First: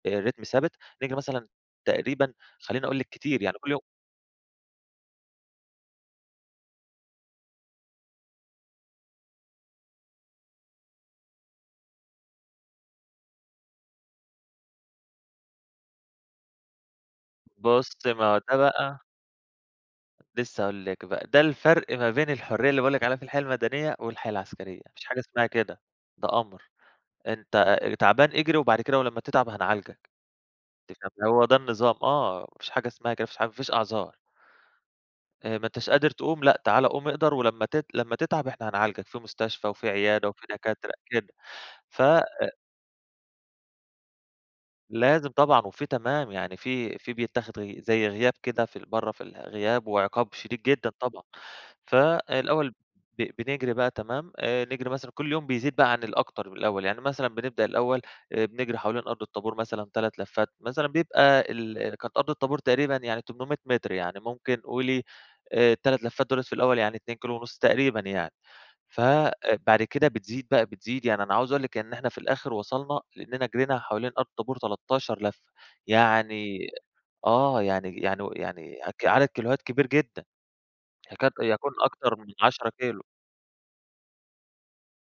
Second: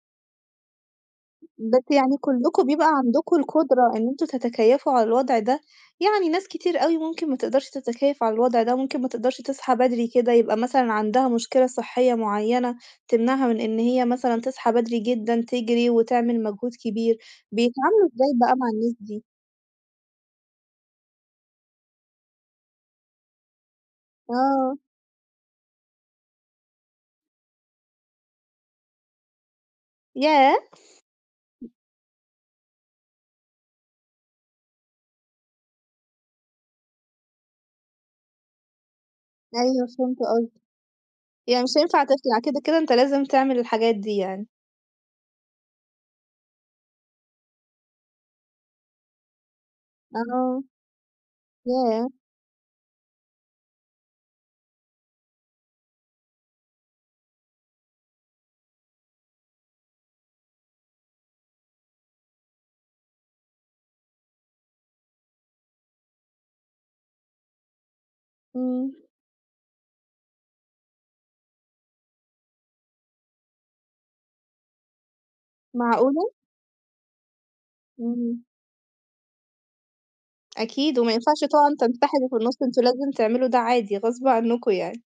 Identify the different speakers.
Speaker 1: آآ رِتْم ثابت نيجي مثلًا،
Speaker 2: بس يعني
Speaker 1: تقريبًا
Speaker 2: كلكم
Speaker 1: خلّيني
Speaker 2: بيبقى
Speaker 1: أقول لك
Speaker 2: عندكم
Speaker 1: كتير يعني كل يوم
Speaker 2: القدرة إن أنتم تتكيّفوا على الوضع ده؟ يعني ناس كتير أوي ممكن ما تقدرش تتكيّف على الوضع ده، وممكن ما تقدرش تصحى بدري كده، يبقى مثلًا عندها مشكلة صحية معيّنة تمنعها من إن هي مثلًا تصحى بدري جدًا تجري، وتعمل مجهود كبير. بيتعاملوا
Speaker 1: بُصي، ما هو
Speaker 2: إزاي بقى
Speaker 1: ده
Speaker 2: مع
Speaker 1: بقى
Speaker 2: الناس دي؟
Speaker 1: لسه هاقول لِك بقى، ده الفرق ما بين الحرية اللي باقول لِك عليها في الحياة المدنية، والحياة
Speaker 2: آه.
Speaker 1: العسكرية ما فيش حاجة اسمها كده، ده أمر. أنتَ آآ تعبان اجري، وبعد كده ولمّا تتعب هنعالجك.
Speaker 2: ياه!
Speaker 1: أنتِ فاهمة؟ هو ده النظام. آه، ما فيش حاجة اسمها حاجة كده، ما فيش ح مافيش أعذار. آآ ما أنتش قادر تقوم لأ، تعالَي قوم اقدر، ولمّا تت لما تتعب إحنا هنعالجك في مستشفى،
Speaker 2: أيوه
Speaker 1: وفي
Speaker 2: فهمت
Speaker 1: عيادة، وفي
Speaker 2: قصدك،
Speaker 1: دكاترة كده
Speaker 2: يعني مش
Speaker 1: فَ
Speaker 2: هينفع
Speaker 1: آآ
Speaker 2: تطلع كده، كده أنتَ لازم تعمل الحاجات دي يعني.
Speaker 1: لازم طبعًا وفي تمام، يعني في في بيتاخد غ زي غياب كده في ال برّه في الغياب وعقاب شديد
Speaker 2: آه،
Speaker 1: جدًا طبعًا.
Speaker 2: ياه!
Speaker 1: فالأول ب بنجري بقى تمام آآ نجري مثلًا كل يوم بيزيد بقى عن الأكتر من الأول. يعني مثلًا بنبدأ الأول بنجري حوالين أرض الطابور مثلًا 3 لفات، مثلًا بيبقى ال كانت أرض الطابور تقريبًا يعني 800 متر، يعني ممكن قولي آآ ال3 لفات دُولَة في الأول يعني 2 كيلو ونص تقريبًا يعني.
Speaker 2: امم.
Speaker 1: ف آآ بعد كده بتزيد بقى، بتزيد يعني أنا عاوز أقول لكِ إن إحنا في الآخر وصلنا، لإننا جرينا حوالين أرض الطابور 13 لفة.
Speaker 2: معقولة؟!
Speaker 1: يعني آه يعني يعني
Speaker 2: امم.
Speaker 1: يعني عك عدد كيلوهات كبير جدًا.
Speaker 2: أكيد، وما
Speaker 1: يكاد
Speaker 2: ينفعش
Speaker 1: يكون
Speaker 2: طبعًا
Speaker 1: أكتر من
Speaker 2: تنسحبوا في النص،
Speaker 1: 10
Speaker 2: أنتم
Speaker 1: كيلو.
Speaker 2: لازم تعملوا ده عادي غصب عنكم يعني.